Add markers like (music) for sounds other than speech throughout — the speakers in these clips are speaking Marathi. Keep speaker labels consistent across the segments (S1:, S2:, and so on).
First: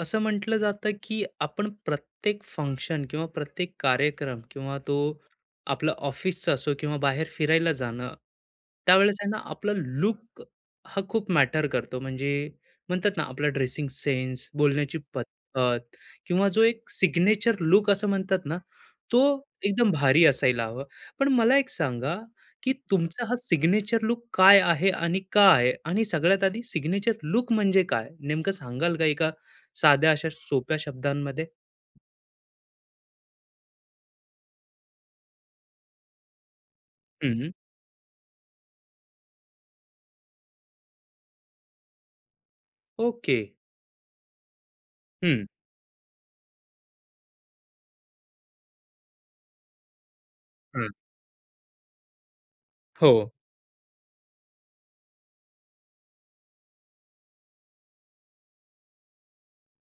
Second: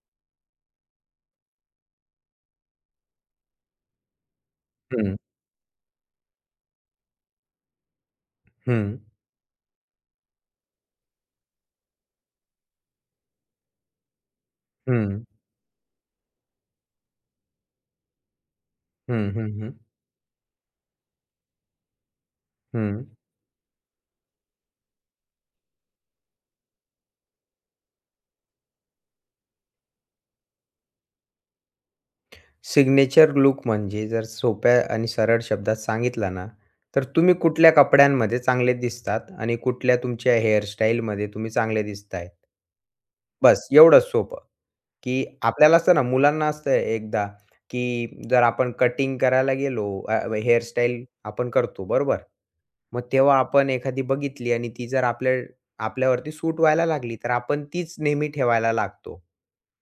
S1: असं म्हटलं जातं की आपण प्रत्येक फंक्शन किंवा प्रत्येक कार्यक्रम किंवा तो
S2: हं,
S1: आपला ऑफिसचा असो किंवा बाहेर फिरायला जाणं
S2: हं,
S1: त्यावेळेस आहे ना आपला लुक हा खूप मॅटर करतो म्हणजे म्हणतात ना आपला ड्रेसिंग सेन्स बोलण्याची
S2: हं,
S1: पद्धत किंवा जो एक सिग्नेचर लुक असं म्हणतात ना तो
S2: हं, हं, हं,
S1: एकदम भारी असायला हवा. पण मला एक सांगा की
S2: हं.
S1: तुमचा हा सिग्नेचर लुक काय आहे आणि का आहे आणि सगळ्यात आधी सिग्नेचर लुक म्हणजे काय नेमकं सांगाल का एका साध्या अशा सोप्या शब्दांमध्ये?
S2: सिग्नेचर लूक म्हणजे जर सोप्या आणि सरळ शब्दात सांगितला ना, तर तुम्ही
S1: हं.
S2: कुठल्या कपड्यांमध्ये चांगले दिसतात आणि कुठल्या तुमच्या हेअरस्टाईलमध्ये तुम्ही चांगले दिसतायत?
S1: ओके.
S2: बस एवढंच सोपं. की
S1: हं.
S2: आपल्याला असतं ना, मुलांना असतं एकदा, की जर आपण कटिंग करायला गेलो,
S1: हं.
S2: हेअरस्टाईल आपण करतो, बरोबर? मग
S1: हो,
S2: तेव्हा आपण एखादी बघितली आणि ती जर आपल्यावरती सूट व्हायला लागली, तर आपण तीच नेहमी ठेवायला लागतो.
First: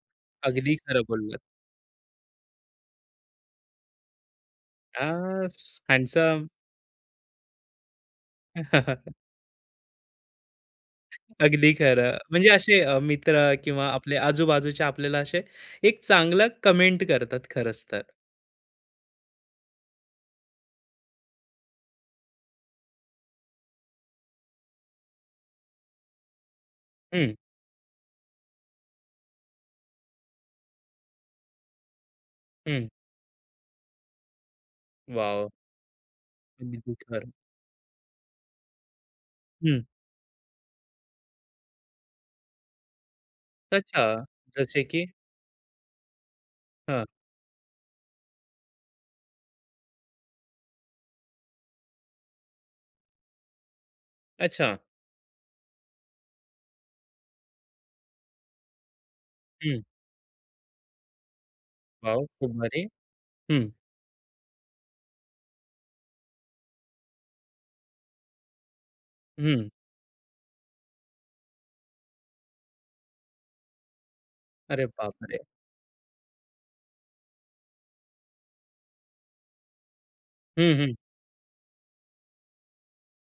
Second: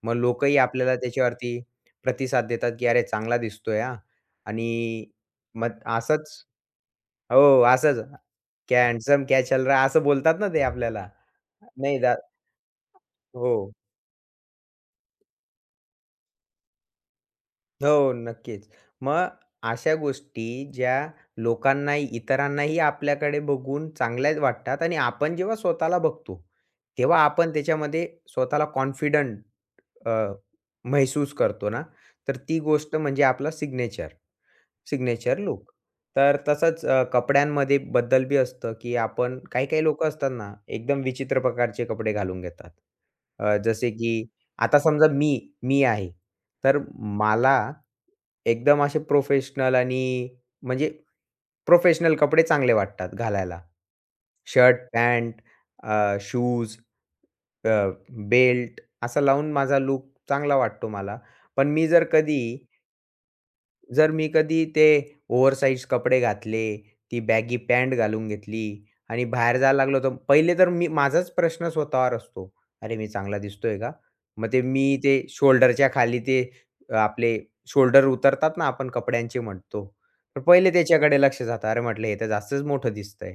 S2: मग लोकही
S1: अगदी
S2: आपल्याला
S1: खरं बोललात.
S2: त्याच्यावरती प्रतिसाद देतात, की "अरे, चांगला दिसतोय हां." आणि
S1: आ,
S2: मग असंच
S1: हँडसम.
S2: हो, असंच "क्या हँडसम,
S1: (laughs)
S2: क्या चल रहा है?" असं बोलतात ना ते आपल्याला.
S1: अगदी
S2: नाही दा
S1: खरं. म्हणजे असे मित्र
S2: हो.
S1: किंवा आपले आजूबाजूचे आपल्याला असे एक चांगलं कमेंट करतात खरंच तर.
S2: हो, नक्कीच. मग अशा गोष्टी ज्या लोकांनाही, इतरांनाही आपल्याकडे बघून चांगल्याच वाटतात आणि आपण जेव्हा स्वतःला बघतो, तेव्हा
S1: हं,
S2: आपण त्याच्यामध्ये स्वतःला कॉन्फिडंट अ, महसूस करतो ना, तर ती
S1: हं.
S2: गोष्ट म्हणजे आपला सिग्नेचर
S1: वॉव!
S2: लूक. तर तसंच
S1: अगदी खरं.
S2: कपड्यांमध्ये बद्दल बी असतं, की आपण
S1: हं.
S2: काही-काही लोक असतात ना, एकदम विचित्र प्रकारचे कपडे घालून घेतात. जसे
S1: अच्छा,
S2: की आता
S1: जसे की
S2: समजा मी मी आहे. तर
S1: हां,
S2: मला एकदम असे प्रोफेशनल आणि म्हणजे प्रोफेशनल कपडे चांगले वाटतात घालायला.
S1: अच्छा.
S2: शर्ट, पॅन्ट, शूज, बेल्ट असा लावून माझा
S1: हं.
S2: लूक चांगला वाटतो मला. पण मी जर
S1: वॉव! खूप
S2: कधी
S1: भारी. हं.
S2: जर मी कधी ते ओव्हरसाइज कपडे घातले, ती बॅगी पॅन्ट घालून घेतली आणि बाहेर
S1: हं.
S2: जायला लागलो, तर पहिले तर मी माझाच प्रश्न स्वतःवर असतो. "अरे, मी चांगला दिसतोय का?" मग ते मी
S1: अरे
S2: ते
S1: बापरे!
S2: शोल्डरच्या खाली ते आपले शोल्डर उतरतात ना, आपण कपड्यांचे म्हणतो. तर पहिले
S1: हं, हं.
S2: त्याच्याकडे लक्ष जातं. "अरे," म्हटलं, "हे तर जास्तच मोठं दिसतंय."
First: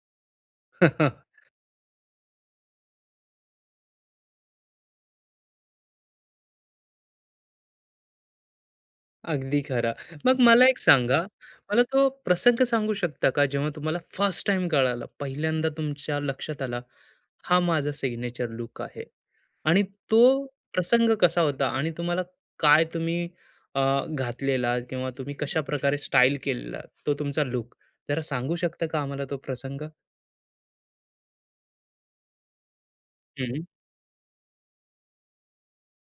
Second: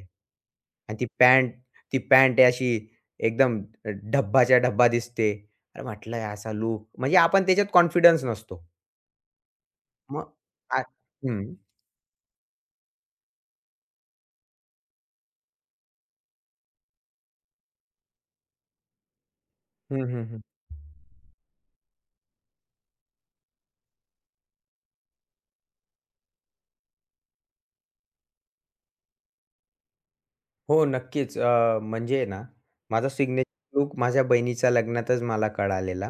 S2: आणि ती
S1: (laughs)
S2: पॅन्ट ती पॅन्ट आहे अशी एकदम डब्बाच्या डब्बा दिसते. अरे, म्हटलं, "असा लूक" म्हणजे आपण त्याच्यात कॉन्फिडन्स नसतो.
S1: अगदी खरा.
S2: मग
S1: मग हं. मला एक
S2: आ
S1: सांगा,
S2: हं.
S1: मला तो प्रसंग सांगू शकता का जेव्हा तुम्हाला फर्स्ट टाईम कळालं, पहिल्यांदा तुमच्या लक्षात आला, हा माझा सिग्नेचर लूक आहे आणि
S2: हं,
S1: तो
S2: हं, हं.
S1: प्रसंग कसा होता आणि तुम्हाला काय तुम्ही अ, घातलेला किंवा तुम्ही कशाप्रकारे स्टाईल केलेला तो तुमचा लूक जरा सांगू शकता का आम्हाला तो प्रसंग?
S2: हो, नक्कीच. म्हणजे ना, माझा
S1: हं.
S2: सिग्नेचर लूक माझ्या बहिणीच्या लग्नातच मला कळालेला,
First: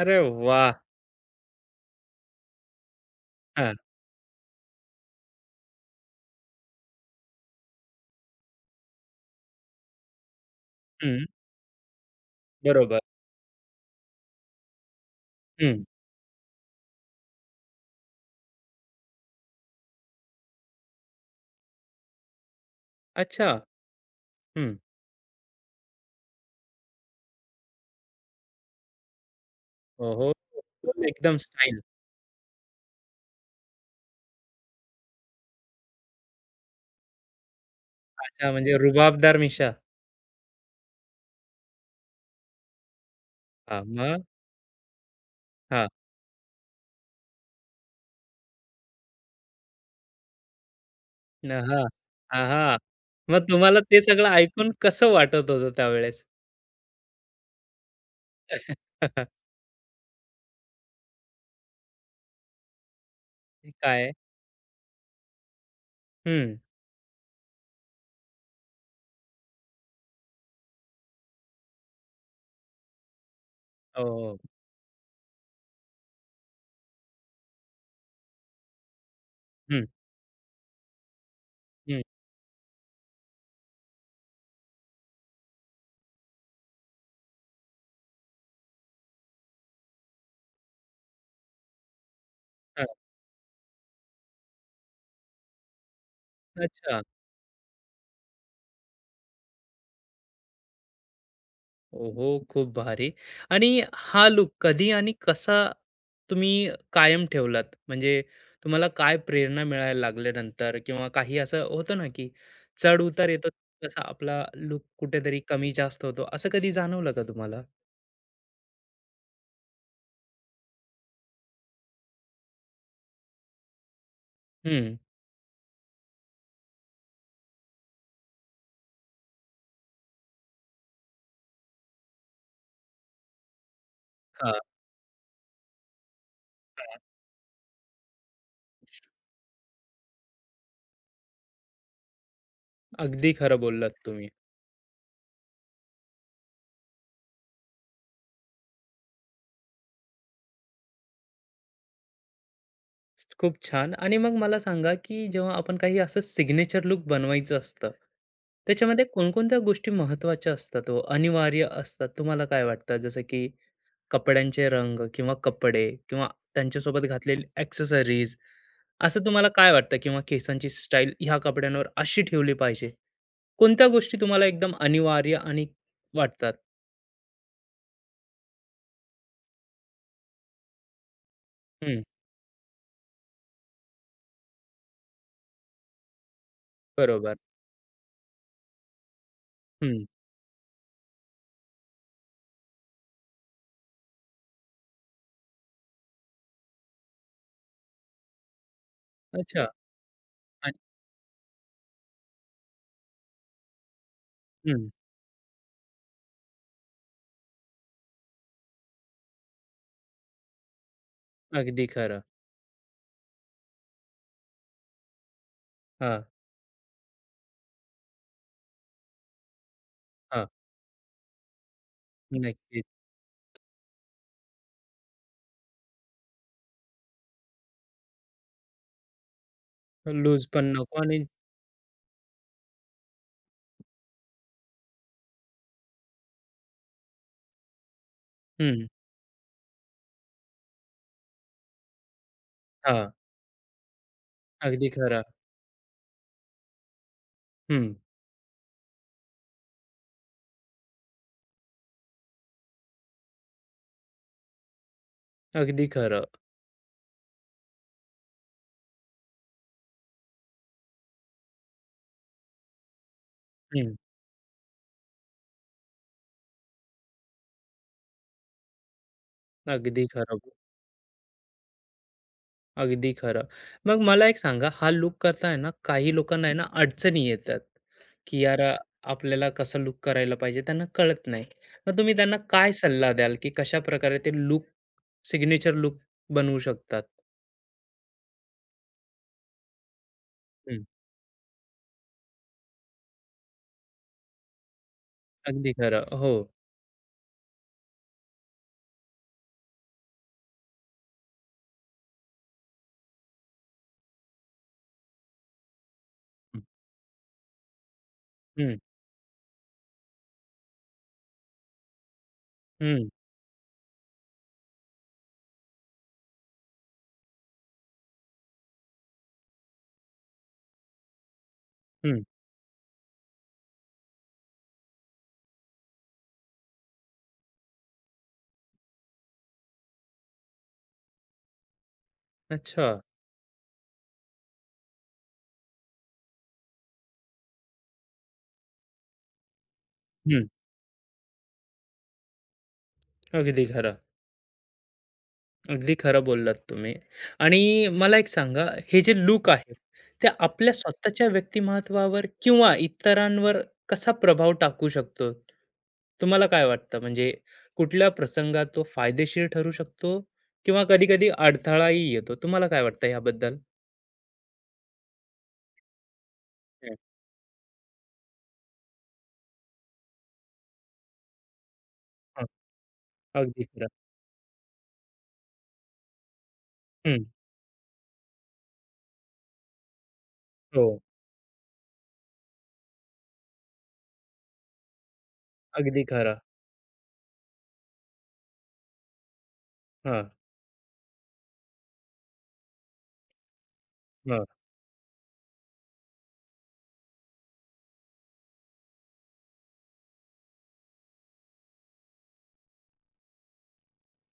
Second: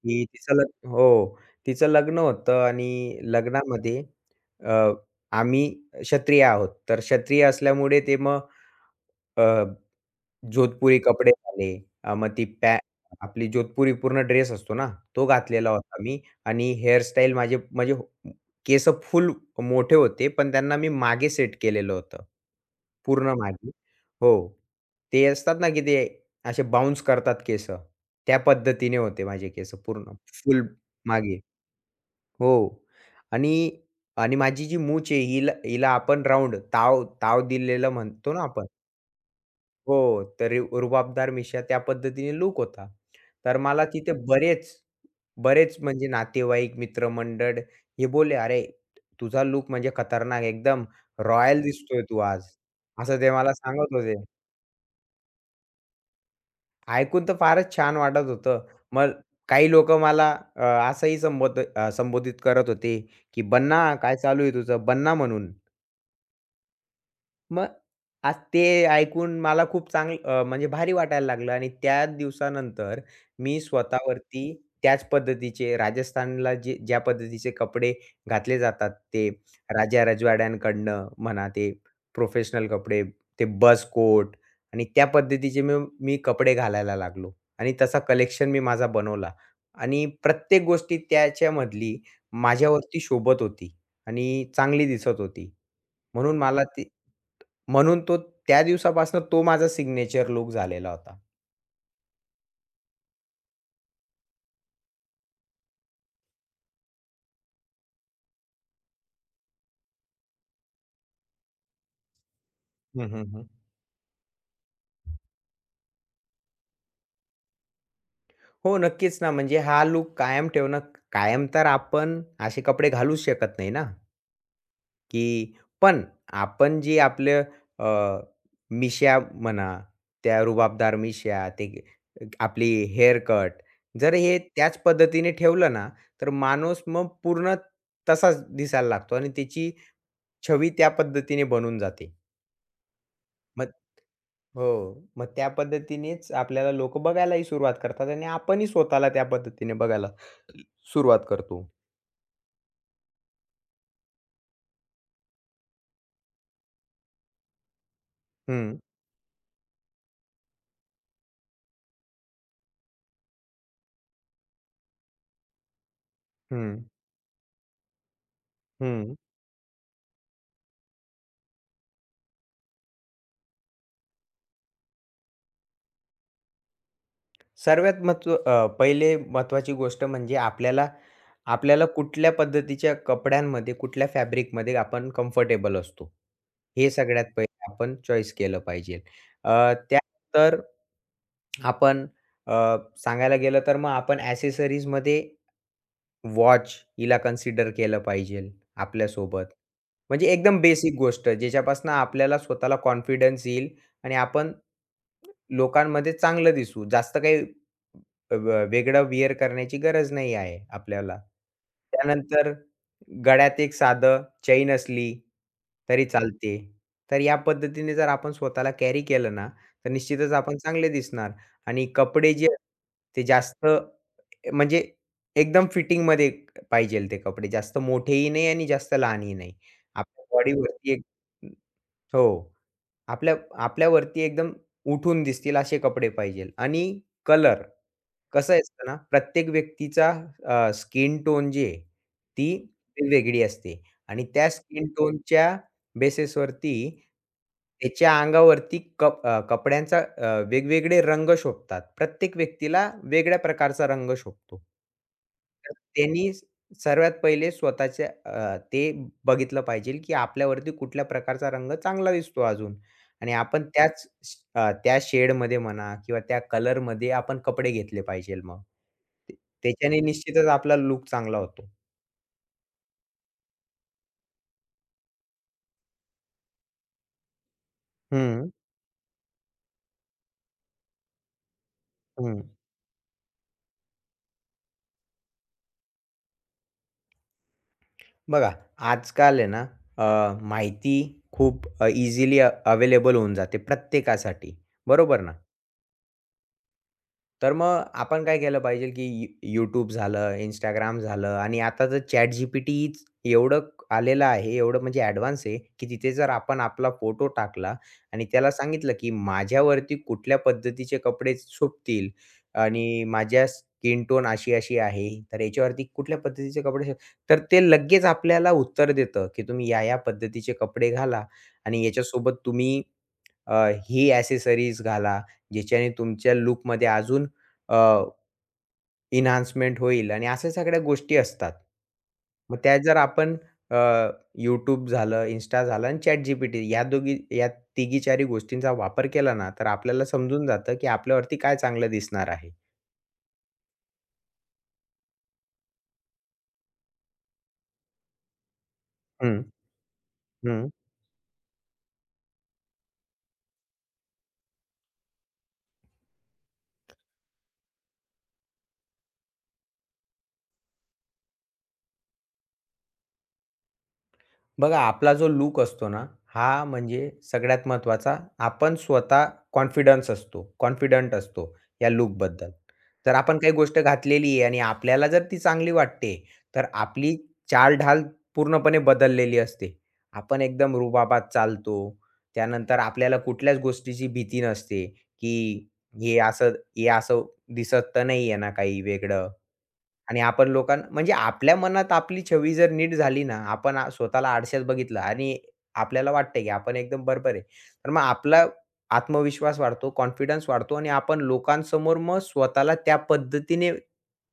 S1: अरे
S2: तिचं
S1: वाह!
S2: लग्न हो, तिचं लग्न होतं आणि
S1: हां.
S2: लग्नामध्ये अ, आम्ही क्षत्रिय आहोत. तर क्षत्रिय असल्यामुळे ते मग अ, जोधपुरी
S1: हं.
S2: कपडे झाले. मग ती पॅ
S1: बरोबर.
S2: आपली जोधपुरी पूर्ण ड्रेस असतो ना, तो घातलेला
S1: हं.
S2: होता मी आणि हेअरस्टाईल माझे म्हणजे केस फुल मोठे होते, पण त्यांना मी मागे सेट केलेलं होतं. पूर्ण
S1: अच्छा.
S2: मागे. हो.
S1: हं.
S2: ते असतात ना, की ते असे बाउन्स करतात केस. त्या पद्धतीने होते माझे केस पूर्ण
S1: ओहो!
S2: फुल
S1: एकदम
S2: मागे.
S1: स्टाईल.
S2: हो. आणि आणि माझी जी मूछ आहे हिला हिला आपण राउंड ताव ताव दिलेलं म्हणतो ना
S1: अच्छा
S2: आपण.
S1: म्हणजे रुबाबदार मिशा.
S2: हो, तर रुबाबदार मिश्या त्या पद्धतीने लूक होता. तर
S1: हां,
S2: मला तिथे
S1: मग?
S2: बरेच, बरेच
S1: हां.
S2: म्हणजे नातेवाईक, मित्रमंडळ हे बोलले, "अरे, तुझा लूक म्हणजे खतरनाक एकदम
S1: न
S2: रॉयल
S1: हां.
S2: दिसतोय तू आज."
S1: हां, हां.
S2: असं ते
S1: मग
S2: मला
S1: तुम्हाला
S2: सांगत
S1: ते
S2: होते.
S1: सगळं ऐकून कसं वाटत होतं त्यावेळेस?
S2: ऐकून तर फारच छान वाटत होतं. मग
S1: (laughs)
S2: काही लोकं मला अ, असंही संबोधित करत होते, की
S1: हे
S2: "बन्ना,
S1: काय?
S2: काय चालू आहे तुझं? बन्ना" म्हणून.
S1: हं.
S2: मग आज ते ऐकून मला खूप चांगलं म्हणजे भारी वाटायला लागलं आणि त्या दिवसानंतर मी
S1: हो, हो.
S2: स्वतःवरती त्याच पद्धतीचे राजस्थानला जे ज्या पद्धतीचे कपडे घातले जातात, ते
S1: हं,
S2: राजा रजवाड्यांकडनं म्हणा, ते
S1: हं.
S2: प्रोफेशनल कपडे, ते बस कोट आणि त्या पद्धतीचे मी मी कपडे घालायला लागलो आणि तसा कलेक्शन मी माझा बनवला आणि प्रत्येक गोष्टी त्याच्यामधली माझ्यावरती शोभत होती आणि चांगली दिसत होती. म्हणून मला ती
S1: अच्छा.
S2: म्हणून तो त्या दिवसापासून तो माझा सिग्नेचर लूक झालेला होता.
S1: ओहो! खूप भारी. आणि हा लूक कधी आणि कसा तुम्ही कायम ठेवलात? म्हणजे तुम्हाला काय प्रेरणा मिळायला लागल्यानंतर किंवा काही असं होतं ना, की
S2: हं, हं,
S1: चढ-उतार
S2: हं.
S1: येतो तसा आपला लुक कुठेतरी कमी जास्त होतो, असं कधी जाणवलं का तुम्हाला?
S2: हो, नक्कीच ना. म्हणजे हा लूक कायम ठेवणं कायम तर आपण असे कपडे घालूच शकत नाही ना,
S1: हं.
S2: की पण आपण जे आपलं अ, मिश्या म्हणा, त्या रुबाबदार मिश्या, ते आपली हेअर कट, जर हे
S1: हां,
S2: त्याच पद्धतीने ठेवलं ना, तर माणूस
S1: हां.
S2: मग पूर्ण तसाच दिसायला लागतो आणि त्याची छवी त्या पद्धतीने बनून जाते.
S1: अगदी खरं
S2: मग
S1: बोललात तुम्ही.
S2: हो. मग त्या पद्धतीनेच आपल्याला लोकं बघायलाही सुरुवात करतात आणि आपणही स्वतःला त्या पद्धतीने बघायला सुरुवात करतो.
S1: खूप छान. आणि मग मला सांगा, की जेव्हा आपण काही असं सिग्नेचर लुक बनवायचं असतं,
S2: हं,
S1: त्याच्यामध्ये कोणकोणत्या गोष्टी महत्त्वाच्या असतात हो, अनिवार्य असतात? तुम्हाला काय वाटतं? जसं की कपड्यांचे रंग किंवा कपडे किंवा
S2: हं,
S1: त्यांच्यासोबत घातलेली एक्सेसरीज
S2: हं.
S1: असं तुम्हाला काय वाटतं? किंवा केसांची स्टाईल ह्या कपड्यांवर अशी ठेवली पाहिजे. कोणत्या गोष्टी तुम्हाला एकदम अनिवार्य आणि वाटतात?
S2: सर्वात पहिले महत्त्वाची गोष्ट म्हणजे आपल्याला आपल्याला
S1: हं,
S2: कुठल्या पद्धतीच्या कपड्यांमध्ये, कुठल्या फॅब्रिकमध्ये आपण कम्फर्टेबल असतो. हे सगळ्यात
S1: बरोबर.
S2: पहिले आपण चॉईस केलं पाहिजे.
S1: हं.
S2: त्यानंतर आपण अ, सांगायला गेलं तर मग आपण ॲसेसरीजमध्ये वॉच हिला कन्सिडर केलं पाहिजेल आपल्यासोबत.
S1: अच्छा.
S2: म्हणजे एकदम
S1: आणि
S2: बेसिक गोष्ट ज्याच्यापासून आपल्याला स्वतःला कॉन्फिडन्स येईल आणि आपण
S1: हं.
S2: लोकांमध्ये चांगलं दिसू. जास्त काही अ, व वेगळं वेअर करण्याची गरज नाही आहे आपल्याला.
S1: अगदी खरं.
S2: त्यानंतर गळ्यात एक साधं चैन असली तरी
S1: हां,
S2: चालते. तर या पद्धतीने जर आपण स्वतःला कॅरी केलं ना, तर निश्चितच
S1: हां.
S2: आपण चांगले दिसणार आणि कपडे जे
S1: नक्की.
S2: ते जास्त म्हणजे एकदम फिटिंगमध्ये पाहिजेल ते कपडे. जास्त मोठेही नाही आणि जास्त लहानही नाही. आपल्या
S1: लूज पण
S2: बॉडीवरती
S1: नको
S2: एक
S1: आणि
S2: हो. आपल्या आपल्यावरती एकदम उठून दिसतील असे कपडे पाहिजेल आणि कलर कसं
S1: हं,
S2: असतं ना, प्रत्येक व्यक्तीचा स्किन टोन जी आहे, ती
S1: हां,
S2: वेगळी असते आणि त्या स्किन
S1: अगदी खरं.
S2: टोनच्या बेसिसवरती
S1: हं,
S2: त्याच्या अंगावरती कपड्यांचा वेगवेगळे रंग शोभतात. प्रत्येक व्यक्तीला वेगळ्या प्रकारचा रंग शोभतो. तर
S1: अगदी खरं.
S2: त्यांनी सर्वात पहिले स्वतःच्या ते बघितलं पाहिजे, की आपल्यावरती कुठल्या प्रकारचा रंग चांगला दिसतो अजून. आणि आपण
S1: हं,
S2: त्या शेडमध्ये म्हणा किंवा त्या कलरमध्ये आपण कपडे घेतले पाहिजेल मग. ते त्याच्याने
S1: अगदी खरं.
S2: निश्चितच
S1: बो-
S2: आपला लूक चांगला होतो.
S1: अगदी खरं. मग मला एक सांगा, हा लूक करताना ना काही लोकांना आहे ना अडचणी येतात, की
S2: हं,
S1: यार आपल्याला कसा लूक करायला पाहिजे त्यांना कळत नाही. मग तुम्ही त्यांना
S2: हं.
S1: काय सल्ला द्याल, की कशाप्रकारे ते लूक सिग्नेचर लूक बनवू शकतात?
S2: बघा आजकाल आहे ना अ,
S1: हं,
S2: माहिती खूप इझिली अवेलेबल होऊन जाते प्रत्येकासाठी. बरोबर ना?
S1: अगदी खरं. हो.
S2: तर मग आपण काय केलं पाहिजे, की YouTube झालं, Instagram झालं आणि आता तर चॅट जीपीटी एवढं आलेलं आहे, एवढं म्हणजे ॲडव्हान्स आहे, की तिथे जर
S1: हं.
S2: आपण आपला फोटो टाकला आणि त्याला
S1: हं,
S2: सांगितलं, की माझ्यावरती कुठल्या पद्धतीचे कपडे शोभतील आणि
S1: हं,
S2: माझ्या स्किन टोन अशी-अशी आहे, तर याच्यावरती कुठल्या पद्धतीचे कपडे शो तर ते लगेच आपल्याला उत्तर देतं, की तुम्ही या-या पद्धतीचे कपडे घाला आणि याच्यासोबत तुम्ही अ, ही ॲक्सेसरीज घाला, ज्याच्याने तुमच्या लूकमध्ये अजून अ, एन्हान्समेंट होईल आणि अशा सगळ्या गोष्टी असतात. मग त्या
S1: अच्छा.
S2: जर आपण अ, YouTube झालं, Insta झालं आणि ChatGPT या दोघी या तिघी चारी गोष्टींचा वापर केला ना, तर आपल्याला
S1: हं,
S2: समजून जातं, की आपल्यावरती काय चांगलं दिसणार आहे.
S1: अगदी खरं. अगदी खरं बोललात तुम्ही. आणि मला एक सांगा, हे जे
S2: हं,
S1: लूक आहे, ते
S2: हं.
S1: आपल्या स्वतःच्या व्यक्तिमत्त्वावर किंवा इतरांवर कसा प्रभाव टाकू शकतो? तुम्हाला काय वाटतं? म्हणजे कुठल्या प्रसंगात तो फायदेशीर ठरू शकतो किंवा कधी-कधी अडथळाही येतो. तुम्हाला काय वाटतं याबद्दल?
S2: बघा आपला जो लूक असतो ना, हा
S1: हं,
S2: म्हणजे सगळ्यात महत्त्वाचा आपण स्वतः कॉन्फिडन्स असतो, कॉन्फिडंट असतो या
S1: हं.
S2: लूकबद्दल. जर आपण काही
S1: अगदी
S2: गोष्ट
S1: खरं.
S2: घातलेली आहे आणि आपल्याला जर ती चांगली वाटते, तर आपली
S1: हं.
S2: चालढाल पूर्णपणे बदललेली असते. आपण एकदम
S1: हो,
S2: रुबाबात चालतो. त्यानंतर आपल्याला कुठल्याच गोष्टीची भीती नसते, की
S1: अगदी
S2: हे
S1: खरं.
S2: असं हे असं दिसत तर नाही आहे ना काही वेगळं आणि
S1: हां,
S2: आपण म्हणजे आपल्या मनात आपली छवी जर नीट झाली ना, आपण स्वतःला
S1: हां.
S2: आरशात बघितलं आणि आपल्याला वाटतंय की आपण एकदम बरोबर आहे. तर मग आपला आत्मविश्वास वाढतो, कॉन्फिडन्स वाढतो आणि आपण लोकांसमोर मग स्वतःला त्या पद्धतीने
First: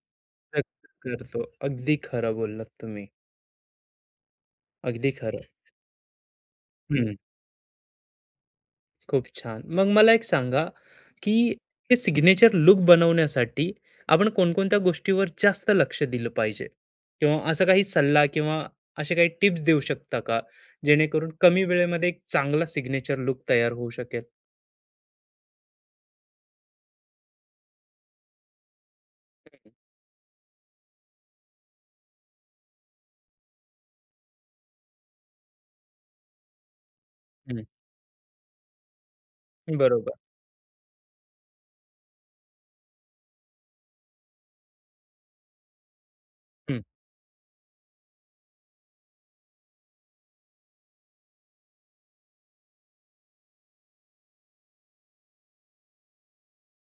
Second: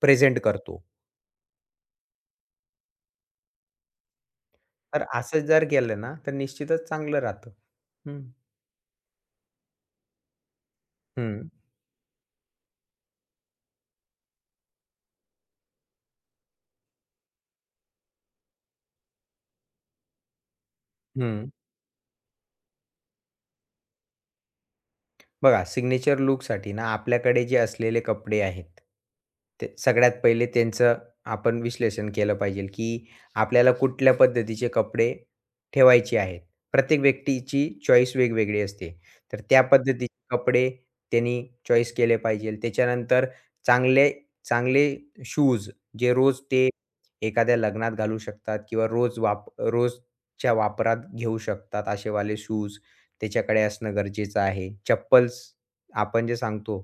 S2: प्रेझेंट करतो.
S1: व्यक्त करतो. अगदी खरं बोललात तुम्ही.
S2: तर
S1: अगदी
S2: असं
S1: खरं.
S2: जर केलं ना, तर निश्चितच
S1: हं.
S2: चांगलं राहतं. हं,
S1: खूप छान. मग मला एक सांगा, की
S2: हं,
S1: हे सिग्नेचर लूक बनवण्यासाठी आपण कोणकोणत्या गोष्टीवर जास्त लक्ष दिलं पाहिजे? किंवा असा काही सल्ला किंवा असे काही टिप्स देऊ शकता का? जेणेकरून
S2: हं.
S1: कमी वेळेमध्ये एक चांगला सिग्नेचर लूक तयार होऊ शकेल?
S2: बघा, सिग्नेचर लूकसाठी ना आपल्याकडे जे असलेले कपडे आहेत, ते सगळ्यात पहिले त्यांचं आपण विश्लेषण केलं पाहिजे, की आपल्याला कुठल्या पद्धतीचे कपडे ठेवायचे आहेत. प्रत्येक
S1: हं,
S2: व्यक्तीची चॉईस वेगवेगळी असते. तर त्या
S1: हं.
S2: पद्धतीचे
S1: बरोबर.
S2: कपडे त्यांनी चॉईस केले पाहिजे. त्याच्यानंतर चांगले चांगले शूज जे रोज ते
S1: हं,
S2: एखाद्या लग्नात घालू शकतात किंवा रोज रोजच्या वापरात घेऊ शकतात असेवाले शूज. त्याच्याकडे असणं गरजेचं आहे. चप्पल्स आपण जे सांगतो,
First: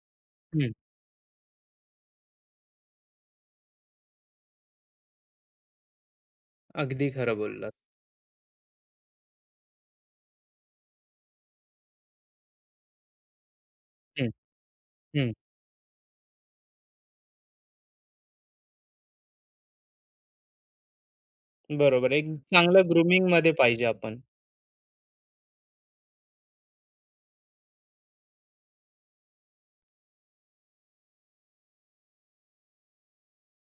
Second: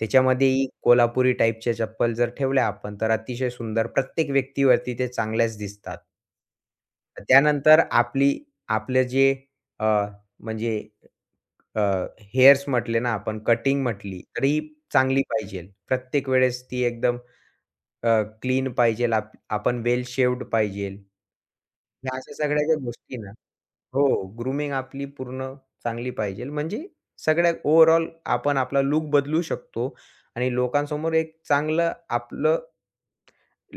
S2: त्याच्यामध्येही
S1: हं.
S2: कोल्हापुरी टाईपच्या चप्पल जर ठेवल्या आपण, तर अतिशय सुंदर प्रत्येक व्यक्तीवरती ते चांगल्याच दिसतात.
S1: अगदी खरं बोललात.
S2: त्यानंतर आपलं जे अ, म्हणजे अ, हेअर्स म्हटले ना आपण, कटिंग म्हटली,
S1: हं,
S2: तर ही चांगली
S1: हं.
S2: पाहिजेल. प्रत्येक वेळेस ती एकदम क्लीन पाहिजेल. आपण वेल शेव्हड पाहिजेल.
S1: बरोबर.
S2: ह्या
S1: एक
S2: अशा सगळ्या ज्या
S1: चांगलं
S2: गोष्टी ना
S1: ग्रूमिंगमध्ये पाहिजे
S2: हो,
S1: आपण.
S2: ग्रूमिंग आपली पूर्ण चांगली पाहिजे. म्हणजे सगळ्या ओव्हरऑल आपण आपला लूक बदलू शकतो आणि लोकांसमोर एक चांगलं आपलं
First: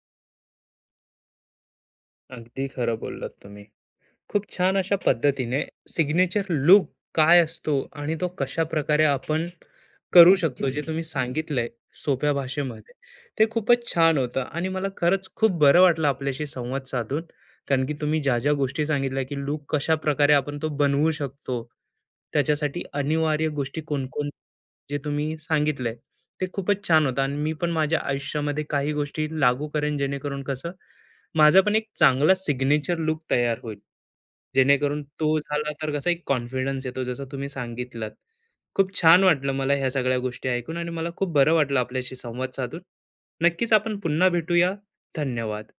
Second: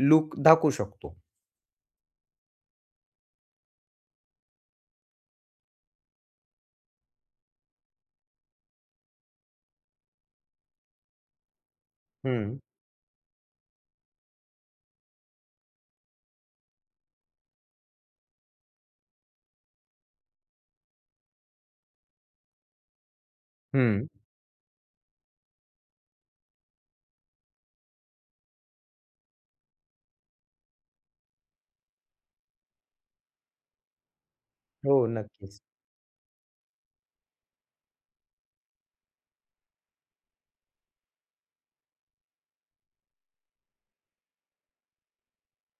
S2: लूक दाखवू शकतो.
S1: अगदी खरं बोललात तुम्ही. खूप छान अशा पद्धतीने सिग्नेचर लुक काय असतो आणि तो कशा प्रकारे आपण करू शकतो जे तुम्ही सांगितलंय सोप्या
S2: हं,
S1: भाषेमध्ये ते खूपच छान होतं आणि मला खरंच खूप बरं वाटलं आपल्याशी संवाद साधून कारण की तुम्ही ज्या ज्या गोष्टी सांगितल्या की लुक कशा प्रकारे आपण तो बनवू शकतो त्याच्यासाठी अनिवार्य गोष्टी
S2: हं.
S1: कोणकोण जे तुम्ही सांगितलंय ते खूपच छान होतं आणि मी पण माझ्या आयुष्यामध्ये काही गोष्टी लागू करेन जेणेकरून कसं माझा पण एक चांगला सिग्नेचर लूक तयार होईल.
S2: हो,
S1: जेणेकरून तो
S2: नक्कीच.
S1: झाला तर कसा एक कॉन्फिडन्स येतो जसं तुम्ही सांगितलात. खूप छान वाटलं मला ह्या सगळ्या गोष्टी ऐकून आणि मला खूप बरं वाटलं आपल्याशी संवाद साधून. नक्कीच आपण पुन्हा भेटूया. धन्यवाद.